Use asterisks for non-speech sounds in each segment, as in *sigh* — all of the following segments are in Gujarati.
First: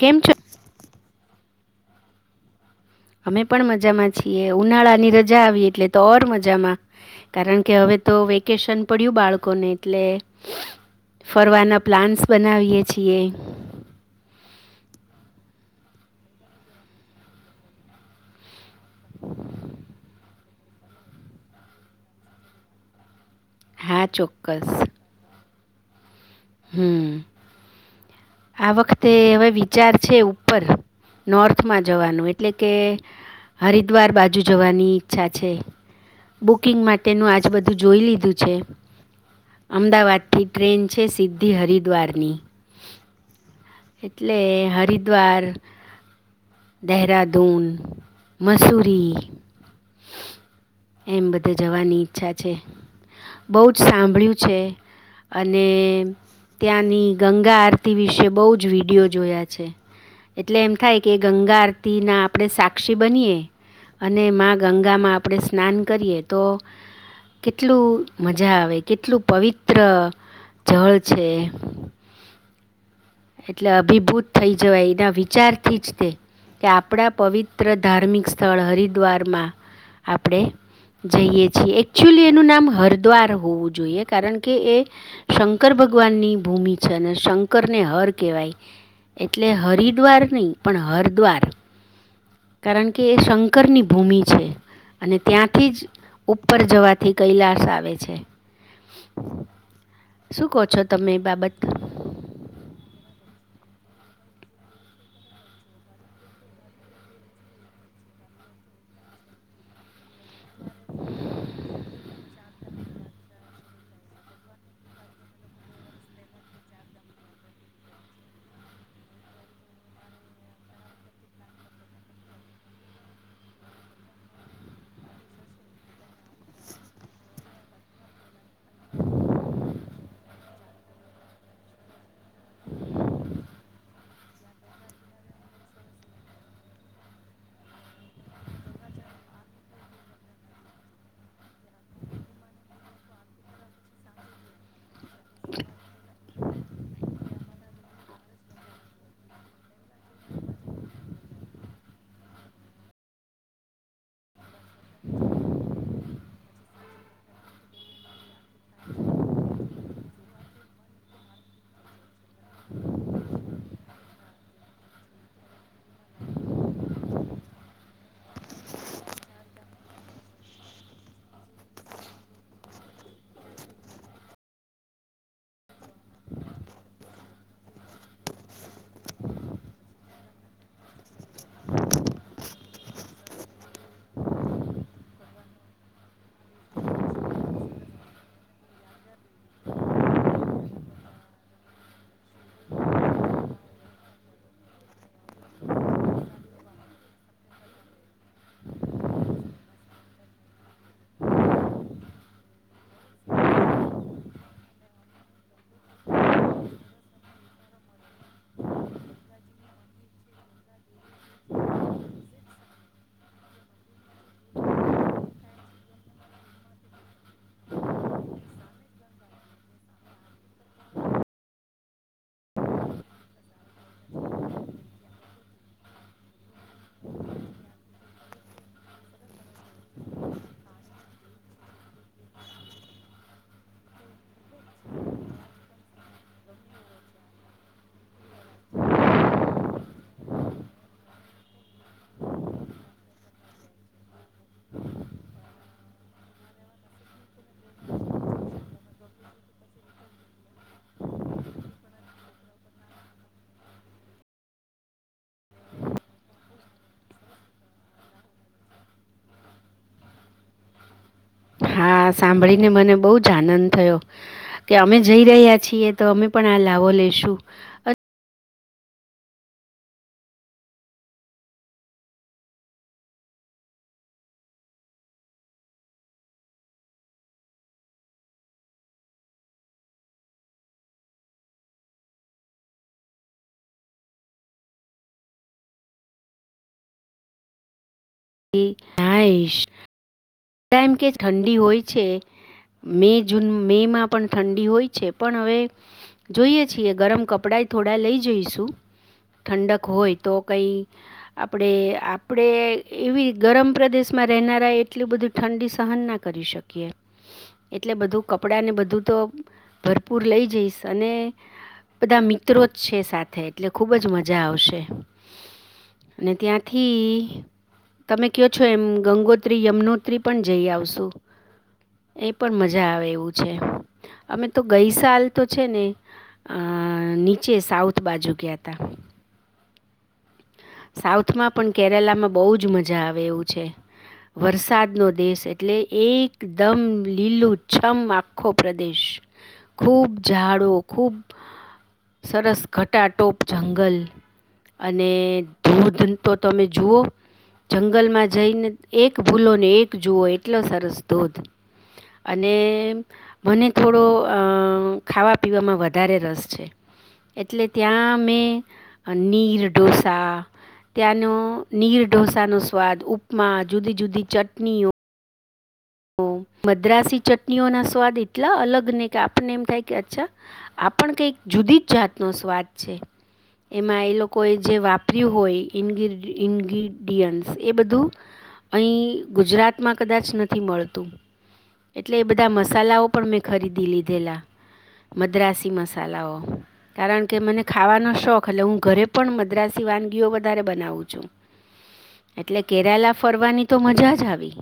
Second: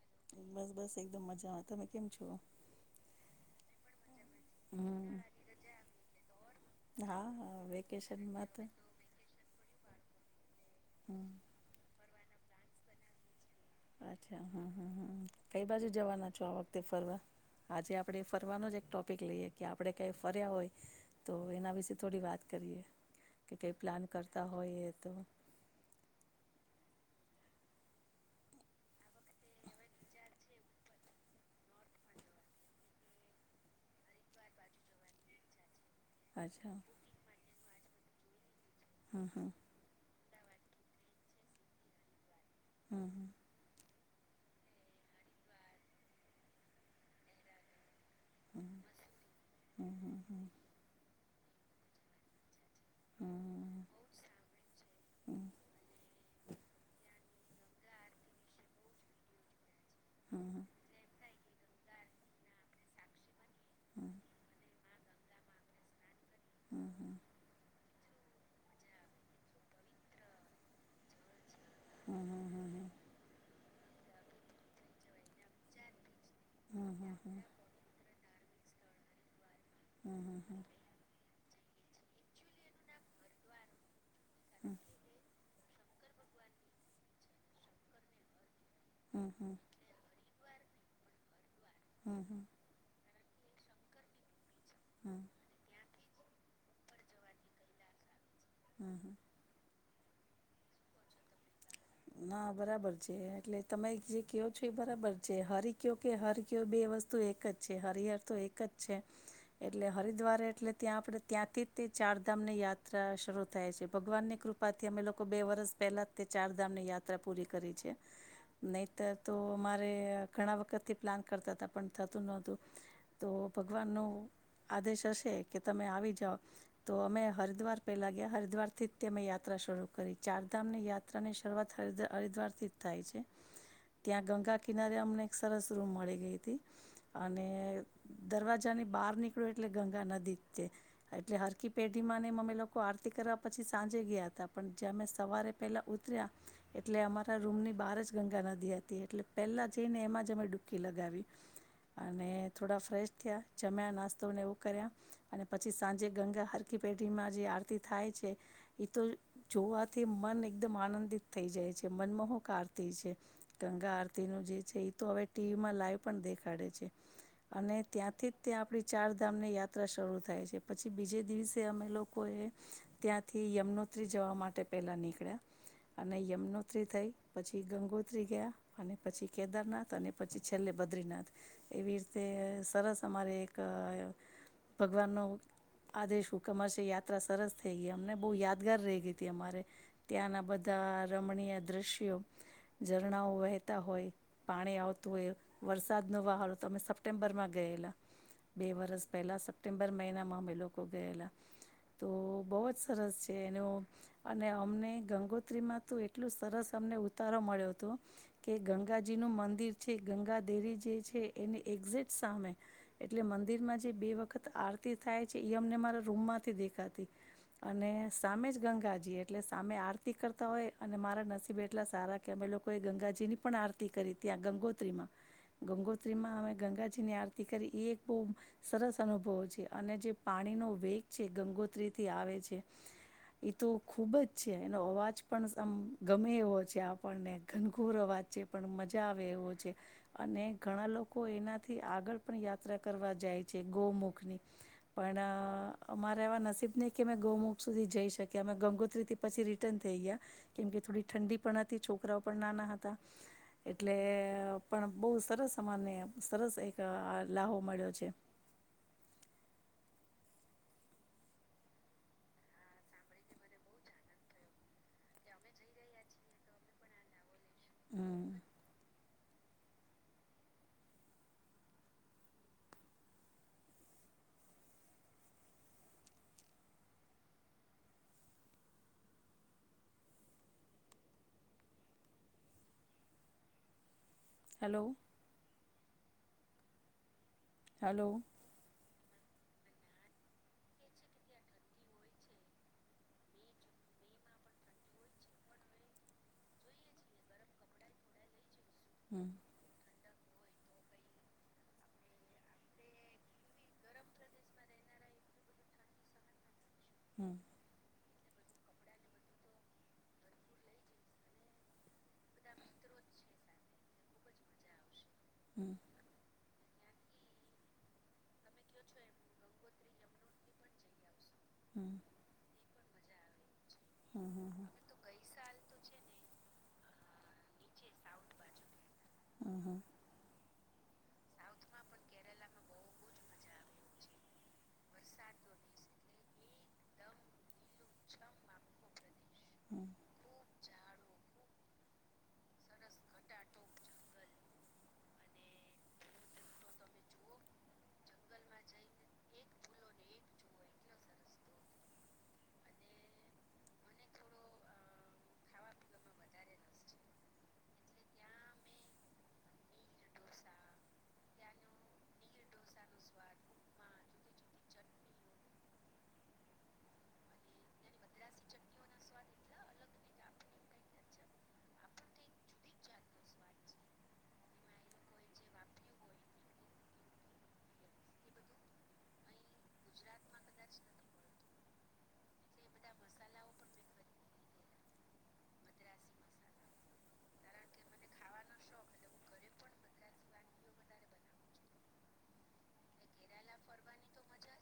કેમ છો? બસ બસ એકદમ મજા. તમે કેમ છો? અમે પણ મજામાં પછી એ ઉનાળા ની હમ રજા આવી એટલે તો ઓર મજામાં. હા હા કારણ કે હવે તો વેકેશનમાં વેકેશન પડ્યું બાળકોને એટલે ફરવાના પ્લાન્ બનાવીએ છીએ અચ્છા હમ હમ હમ કઈ બાજુ જવાના છો આ વખતે ફરવા આજે આપણે ફરવાનો જ એક ટોપિક લઈએ કે આપડણે કઈ ફર્યા હોય તો એના વિશે થોડી વાત કરીએ. કે કંઈ હા પ્લાન કરતા ચોક્કસ. હોઈએ તો. હમ્મ આ વખતે હવે વિચાર છે ઉપર નોર્થમાં જવાનું એટલે કે હરિદ્વાર બાજુ જવાની ઈચ્છા છે. અચ્છા બુકિંગ માટેનું આજ બધું જોઈ લીધું. હમ હમ *unintelligible* અમદાવાદથી ટ્રેન છે સિ્ધ થી હરિદ્વારની હમ હમ *inaudible* એટલે હરિદ્વાર દહેહરાધૂન. મસૂરી હમ હમ એમ તે જવાની ઈચ્છા છે. હમ બહુ જ સાંભળ્યું છે અને ત્યાંની ગંગા આરતી વિશે બહુ જ વિડિયો જોયા છે. એટલે એમ થાય કે એક ગંગા આરતીના આપણે સાક્ષી બનીએ, અને મા ગંગામાં આપણે સ્નાન કરીએ. તો, કેટલું મજા આવે કેટલું પવિત્ર, જળ છે. હમ્મ હમ્મ હમ્મ હમ્મ એટલે અભિભૂત થઈ જવાય, એના વિચારથી જ તે. કે આપણા પવિત્ર ધાર્મિક સ્થળ હરિદ્વારમાં આપણે જઈએ છીએ એક એચ્યુલી એનું નામ હરદ્વાર હોવું જોઈએ. કારણ કે એ શમ શંકર ભગવાનની ભૂમિ છે અને શંકરને હર કહેવાય. હમ એટલે હરિદ્વાર નહી. પણ હરિદ્વાર કારણ કે એ *unintelligible* ક્કરની ભૂમિ છે. અને ત્યાંથી જ ઉપર જવાથી કૈલાસ આવે છે. હમ્મ હમ્મ શું કહો છો તમે એ બાબત હા બરાબર છે, એટલે તમે જે કહયો છો એ બરાબર છે, હરી કયો કે હર કયો બે વસ્તુ એક જ છે, હરિહર તો એક જ છે, એટલે હરિદ્વારે એટલે ત્યાં આપણે ત્યાંથી તે ચારધામ ની યાત્રા શરૂ થાય છે, ભગવાન ની કૃપાથી અમે લોકો બે વરષ પહેલા તે ચાર ધામની યાત્રા પૂરી કરી છે, નહીંતર તો અ મારે ઘણા વખતથી પ્લાન કરતા હતા પણ થતું નહતું તો ભગવાન નો આદેશ હશે કે તમે આવી જાઓ તો અમે હરિદ્વાર પહેલા ગયા. દ્વાર થી જ તેમમે યાત્રા શરૂ કરી ચાર ધામ ની યાત્રાને તરવાત થઈજા હરિદ્વાર થીજ થાય છે. ત્યાં ગંગા કિનારે અમને એક સરસ રૂમ મળી ગઈ હતી અને દરવાજાની બહાર નીકળો એટલે ગંગા નદી જ તે એટલે હરકી પેઢી માં ને અમે લોકો આરતી કરવા પછી સાંજે ગયા હતા. જેંમે સવારે પહેલા એટલે અમારા રૂમ ની બહાર જ ગંગા નદી હતી એટલે પહેલા જઈને એમાં જ અમે ડુકી લગાવી અને થોડા ફ્રેશ થયા જમયા નાસ્તોને કર્યા અને પછી સાંજે ગંગા હર પેઢીમાં જે આરતી થાય છે એ તો જોવાત થી મન એક આનંદિત થઈ જાય છે મનમોહ આરતી છે ગંગા તેનું જે છે એ તો હવે ટીવીમાં લાઈવ પણ દેખાડે છે અને ત્યાંથી જ ત્યાં આપણી ચારધામની યાત્રા શરૂ થાય છે પછી બીજે દિવસે અમે લોકોએ ત્યાંથી યમનોત્રી જવા માટે પહેલાં નીકળ્યા અને યમુનોત્રી થઈ પછી ગંગોત્રી ગયા અને પછી કેદારનાથ અને પછી છેલ્લે બદ્રીનાથ એવી રીતે સરસ અમારે એક અ ભગવાનનો આદેશ હું કમાશે યાત્રા સરસ થઈ ગઈ અમને બહુ યાદગાર રહી ગઈ હતી અમારે ત્યાંના બધા રમણીય દૃશ્યો ઝરણાંઓ વહેતા હોય પાણી આવતું હોય વરસાદનો વાહો તો અમે સપ્ટેમ્બરમાં ગયેલા બે વરસ પહેલાં સપ્ટેમ્બર મહિનામાં અમે લોકો ગયેલા તો બહુ જ સરસ છે એનું અને અમને ગંગોત્રીમાં તો એટલું સરસ અમને ઉતારો મળ્યો હતો કે ગંગાજી નું મંદિર છે ગંગા દેરી જે છે એની એક્ઝેટ સામે એટલે મંદિરમાં જે બે વખત આરતી થાય છે એ અમને મારા રૂમમાંથી દેખાતી અને સામે જ ગંગાજી એટલે સામે આરતી આરતી કરતા હોય અને મારા નસીબે એટલા સારા કે અમે લોકોએ ગંગાજી ની પણ આરતી કરી ત્યાં ગંગોત્રીમાં ગંગોત્રીમાં અમે ગંગાજીની આરતી કરી એ એક બહુ સરસ અનુભવ છે અને જે પાણીનો વેગ છે ગંગોત્રીથી આવે છે એ તો ખૂબ જ છે એનો અવાજ પણ આમ ગમે એવો છે આપણને ઘનઘુર અવાજ છે પણ મજા આવે એવો છે અને ઘણા લોકો એનાથી આગળ પણ યાત્રા કરવા જાય છે ગૌમુખની પણ અમારા એવા નસીબ નહીં કે અમે ગૌમુખ સુધી જઈ શકીએ અમે ગંગોત્રીથી પછી રિટર્ન થઈ ગયા કેમ કે થોડી ઠંડી પણ હતી છોકરાઓ પણ નાના હતા એટલે પણ બહ સરસ અમાને સરસ એક લાહો મળ્યો છે હા સાંભળીને મને બહુ જ આનંદ થયો કે અમે જઈ રહ્યા છીએ તો અમે પણ આ લાવો લેશું અ હમ હલો હલો એ હયશ એમ કે ઠંડી હોય છે મે જૂન મેમાં પણ ઠંડી હોય છે પણ હવે જોઈએ છીએ ગરમ કપડાંય થોડા લઈ જઈશું હમ ઠંડક હોય તો કંઈ આપણે આપણે એવી ગરમ પ્રદેશમાં રહેનારા એટલું બધું ઠંડી સહન ના કરી શકે હમ એટલે બધું કપડાંને બધું તો ભરપૂર લઈ જઈશ અને બધા મિત્રો જ છે સાથે એટલે ખૂબ જ મજા આવશે હમ અને ત્યાં થી તમે કહો છો એમ ગંગોત્રી યમનો ત્રી પણ જઈ આવશું હમ હમ એ પણ મજા મજા આવે એવું છે. હમ અમે હમ તો ગઈ સાલ તો છેને અહ નીચે સાઉથ બાજુ ગયાતા. હમ હમ સાવ માં પણ કેરાલામાં બહુ જ મજા આવે એવું છે વરસાદ નો દેશ એટલે એકદમ લીલું છમ આખો પ્રદેશ હમ ખૂબ ઝાડો ખૂબ સરસ ઘટાટોપ જંગલ અને *inaudible* તો તમે જુઓ જંગલમાં જઈને એક ભૂલો ને એક જુઓ એટલો સરસ ધોધ અને એ મને થોડો ખાવા પીવામાં વધારે રસ છે એટલે ત્યાં મેં નીર ઢોસા ત્યાંનો નીર ઢોસાનો સ્વાદ, ઉપમા જુદી જુદી ચટણીઓ ઓ મદ્રાસી ચટણીઓના સ્વાદ એટલા અલગ ને કે, આપણને એમ થાય કે અચ્છા આપણ કઈક જુદી જ જાતનો સ્વાદ છે. એમાં એ લોકોએ જે વાપર્યું હોય ઇન્ડી ઇન્ડ ઇન્ગ્રીડિયન્ટ એ બધું અહી ગુજરાતમાં કદાચ થી મળતું, એટલે એ બધા મસાલાઓ પણ મેં ખરીદી લીધેલા. મદ્રાસસી મસાલાઓ, કારણકે મને ખાવાનો શોખ, એટલે હું ઘરે પણ મદ્રાસ વાનગીઓ વધારે બનાવું છું, એટલે કેરાલા ફરવાની તો મજા જ આવી.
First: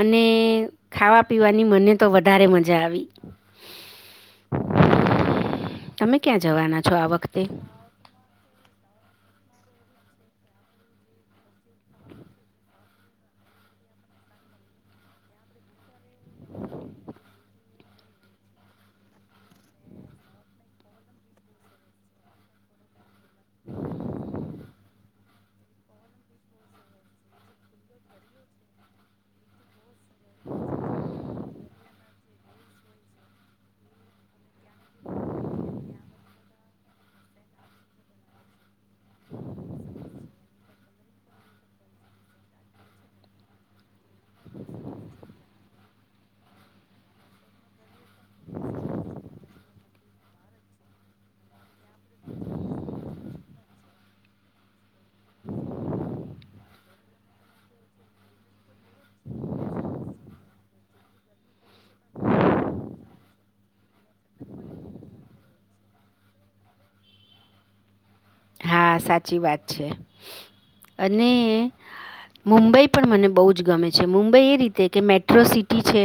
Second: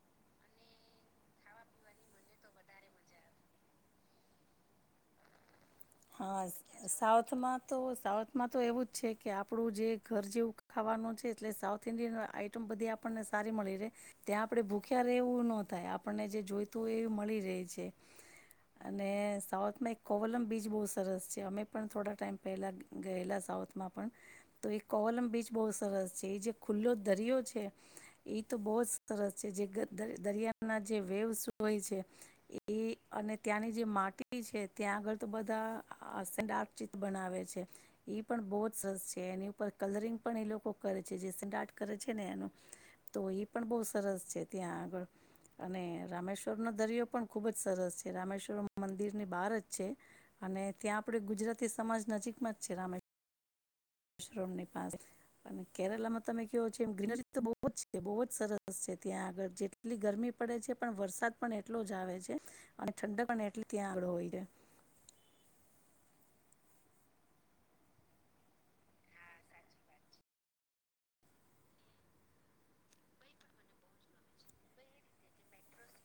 અને ખાવા પીવાની મને તો વધારે મજા આવી. તમે ક્યાં હા, જવાના છો આ વખતે સાઉથમાં તો સાઉથમાં તો એવું જ છે કે આપ આપડું જે ઘર જેવું ખાવાનું છે. એટલે સાઉથ ઈન્ડિયન આઈટમ બધી આપણને સારી મળી રહે. ત્યાં આપડે ભૂખ્યા રવું ન થાય આપ આપણને જે જોઈતું હોય, એ મળી રહેહી છે. અને સાઉથમાં એક કોવલમ બીજ બહુ સરસ છે. અમે પણ થોડા ટાઈમ પહેલા ગયેલા સાઉથમાં પણ તો એક કોલમ બીચ બહુ સરસ છે. એ જે ખુલ્લો દરિયો છે, એ તો બહુ જ સરસ છે જે ગ દર દરિયાના જે વેવસ હોય છે, એ એ અને ત્યાંની જે માટી છે ત્યાં આગળ તો બધાક *unintelligible* ચિત બનાવે છે પણ બહું જ સ છે. એની ઉપર કલરિંગ પણ એ લોકો કરે છે. જે સિંગઆર્ટ કરે છે, ને એનું તો એ પણ બઉ સ સરસ છે ત્યાં આગળ અને રામેશ્વરનોો દરિયો પણ ખુબ જ સરસ છે રામેશ્વરમ મંદિર ની બહારજ છે. અને ત્યાં આપડે ગુજરાતી સમાજ નજીકમાં જ છે રામે વોશરૂમની પાસે અને કેરાલા માં તમે કેવો છેમ ગ તો બહુ જ છે બહુ જ સરસ બસ છે ત્યાં આગળ જેટલી ગરમી પડે છે પણ વરસાદ પણ એટલો જ આવે છે, અને ઠંડ પણ એટલી ત્યાં આવળો હોય છે. હા સાચી વાત છે, અને મુંબઈ પણ મને બહુ જ ગમે છે. મુંબઈ એ રીતે કે મેટ્રો સિટી છે.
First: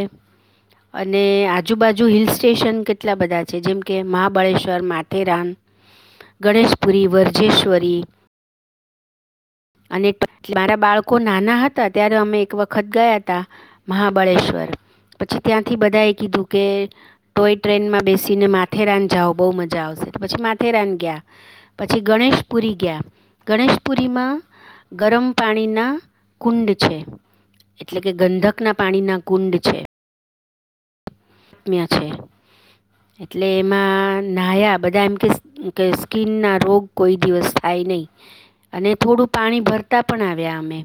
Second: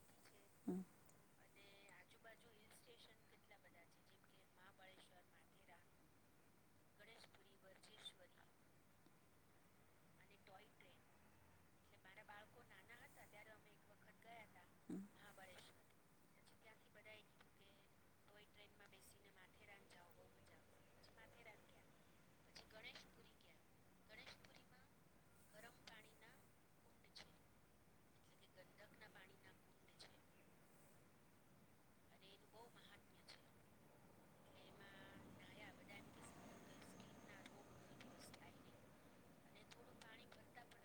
હમ અને આજુબાજુ હિલ સ્ટેશન કેટલા બધા છે. જેમકે મહાબળેશ્વર, માથેરાન, ગણેશપુરી, વર્જેશ્વરી. અને *unintelligible* મારા બાળકો નાના હતા, ત્યારે અમે એક વખત ગયા હતા મહાબળેશ્વર. પછી ત્યાંથી બધાએ કીધું કે ટોય ટ્રેનમાં બેસીને માથેરાન જાઓ બહુ મજા આવશે. પછી માથેરાન ગયા. પછી ગણેશપુરી ગયા. ગણેશપુરીમાં ગરમ પાણીના કુંડ છે. એટલે કે ગંધક ના પાણીના કુંડ છે. *unintelligible* છે. એટલે એમાં નાયા બધા એમ કે સ્કીન ના રોગ કોઈ દિવસ થાય નહી. અને થોડું પાણી ભરતા પણ આવ્યા અમે.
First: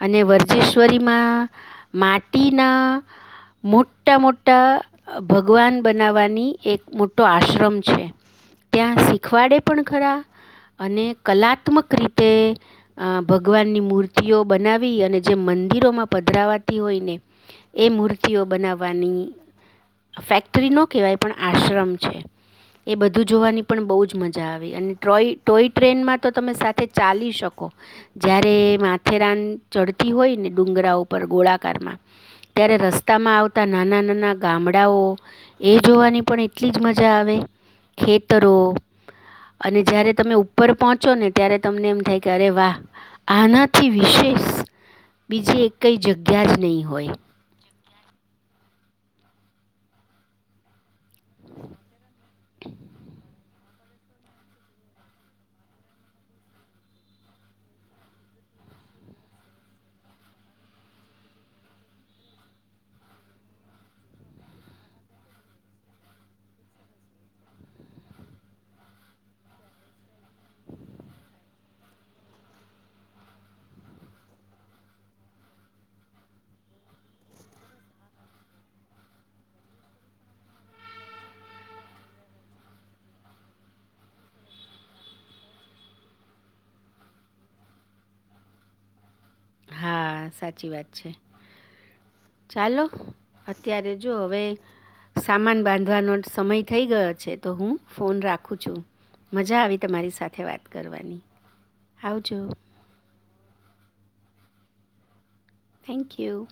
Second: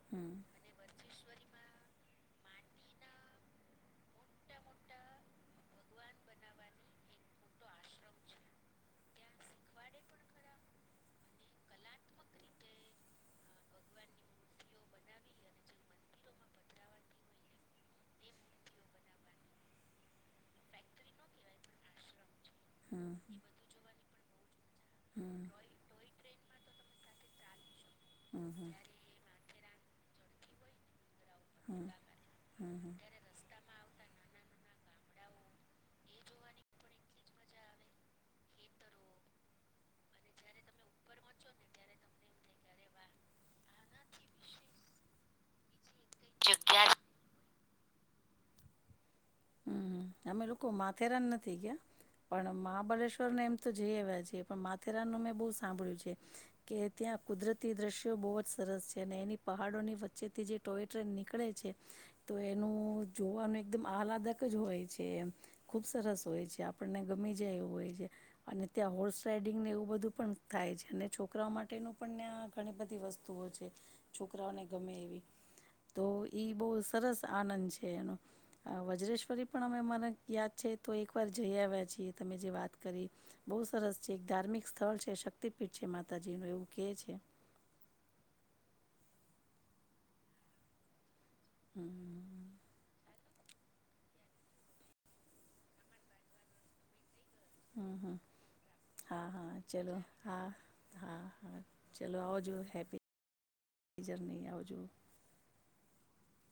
અને હમ વર્જેશ્વરી માં. માટીના મોટા-મોટા ભગવાન બનાવવાની એક મોટો આશ્રમ છે. ત્યાં શીખવાડે પણ ખરા અને કલાત્મક રીતે અ.. ભગવાનની મૂર્તિઓ બનાવી અને જે મંદિરોમાં પધરાવાતી હોય, ને એ મૂર્તિઓ બનાવવાની ફેક્ટરી નો કહેવાય પણ આશ્રમ છે. એ હમ બધું જોવાની પણ બહ જ મજા આવી. અને ટોય ટોય ટ્રેનમાં તો તમે સાથે ચાલી શકો. હમ હમ હમ જ્યારે માથેરાન ચડતી હોય ને ડુંગરા *unintelligible* હમ ગોળાકારમાં હમ ત્યારે રસ્તામાં આવતા નાના-નાના ગામડા ડા ઓ એ જોવાની પણ એટલી જ મજા આવે. ખેતરો અને જ્યારે તમે ઉપર પહોંચો ને ત્યારે તમને એમ થાય ત્યારે વાહ. આનાથી વિશેષ બીજી એકઈ જગ્યા જ નહીં હોય. હમ.. અમે લોકો માથેરાન નથી ગયા. પણ મહાબલેશ્વર નેમ તો જઈ એવા છે. પણ માથેરાનું મેં બહુ સાંભળ્યું છે કે ત્યાં કુદરતી દ્રશ્યો બહુ જ સરસ છે. અને એની પહાડોની વચ્ચેથી જે ટોય ટ્રેન નીકળે છે, તો એનું જોવાનું એકદમ આહલાદક હોય છે એમ ખુબ સરસ હોય છે. આપણને ગમી જાય એવું હોય છે. અને ત્યાં હોર્સ રાઈડિંગને એવું બધું પણ થાય છે, અને છોકરાઓ માટેનું પણ ત્યાં ઘણી બધી વસ્તુઓ છે. છોકરાઓને ગમે એવી તો ઈ બહ સરસ આનંદ છે એનો વજેશ ફરી પણ અમે મને યાદ છે, તો એક વાર જઈ આવ્યા છીએ તમે જે વાત કરી બહુ સરસ છે. એક ધાર્મિક સ્થળ છે. શક્તિપીઠ છે માતાજી નું એવું કે છે. હા. સાચી વાત છે. હમ ચાલો. અત્યારે જો હવે, સામાન બાંધવાનો સમય થઈ ગયો છે. તો, હું હમ ફોન હમ રાખું છું. હા હા મજા આવી ચલો તમારી સાથે હા વાત હા કરવાની હા ચલો આવજો. હેપી જર્ની આવજો. Thank you.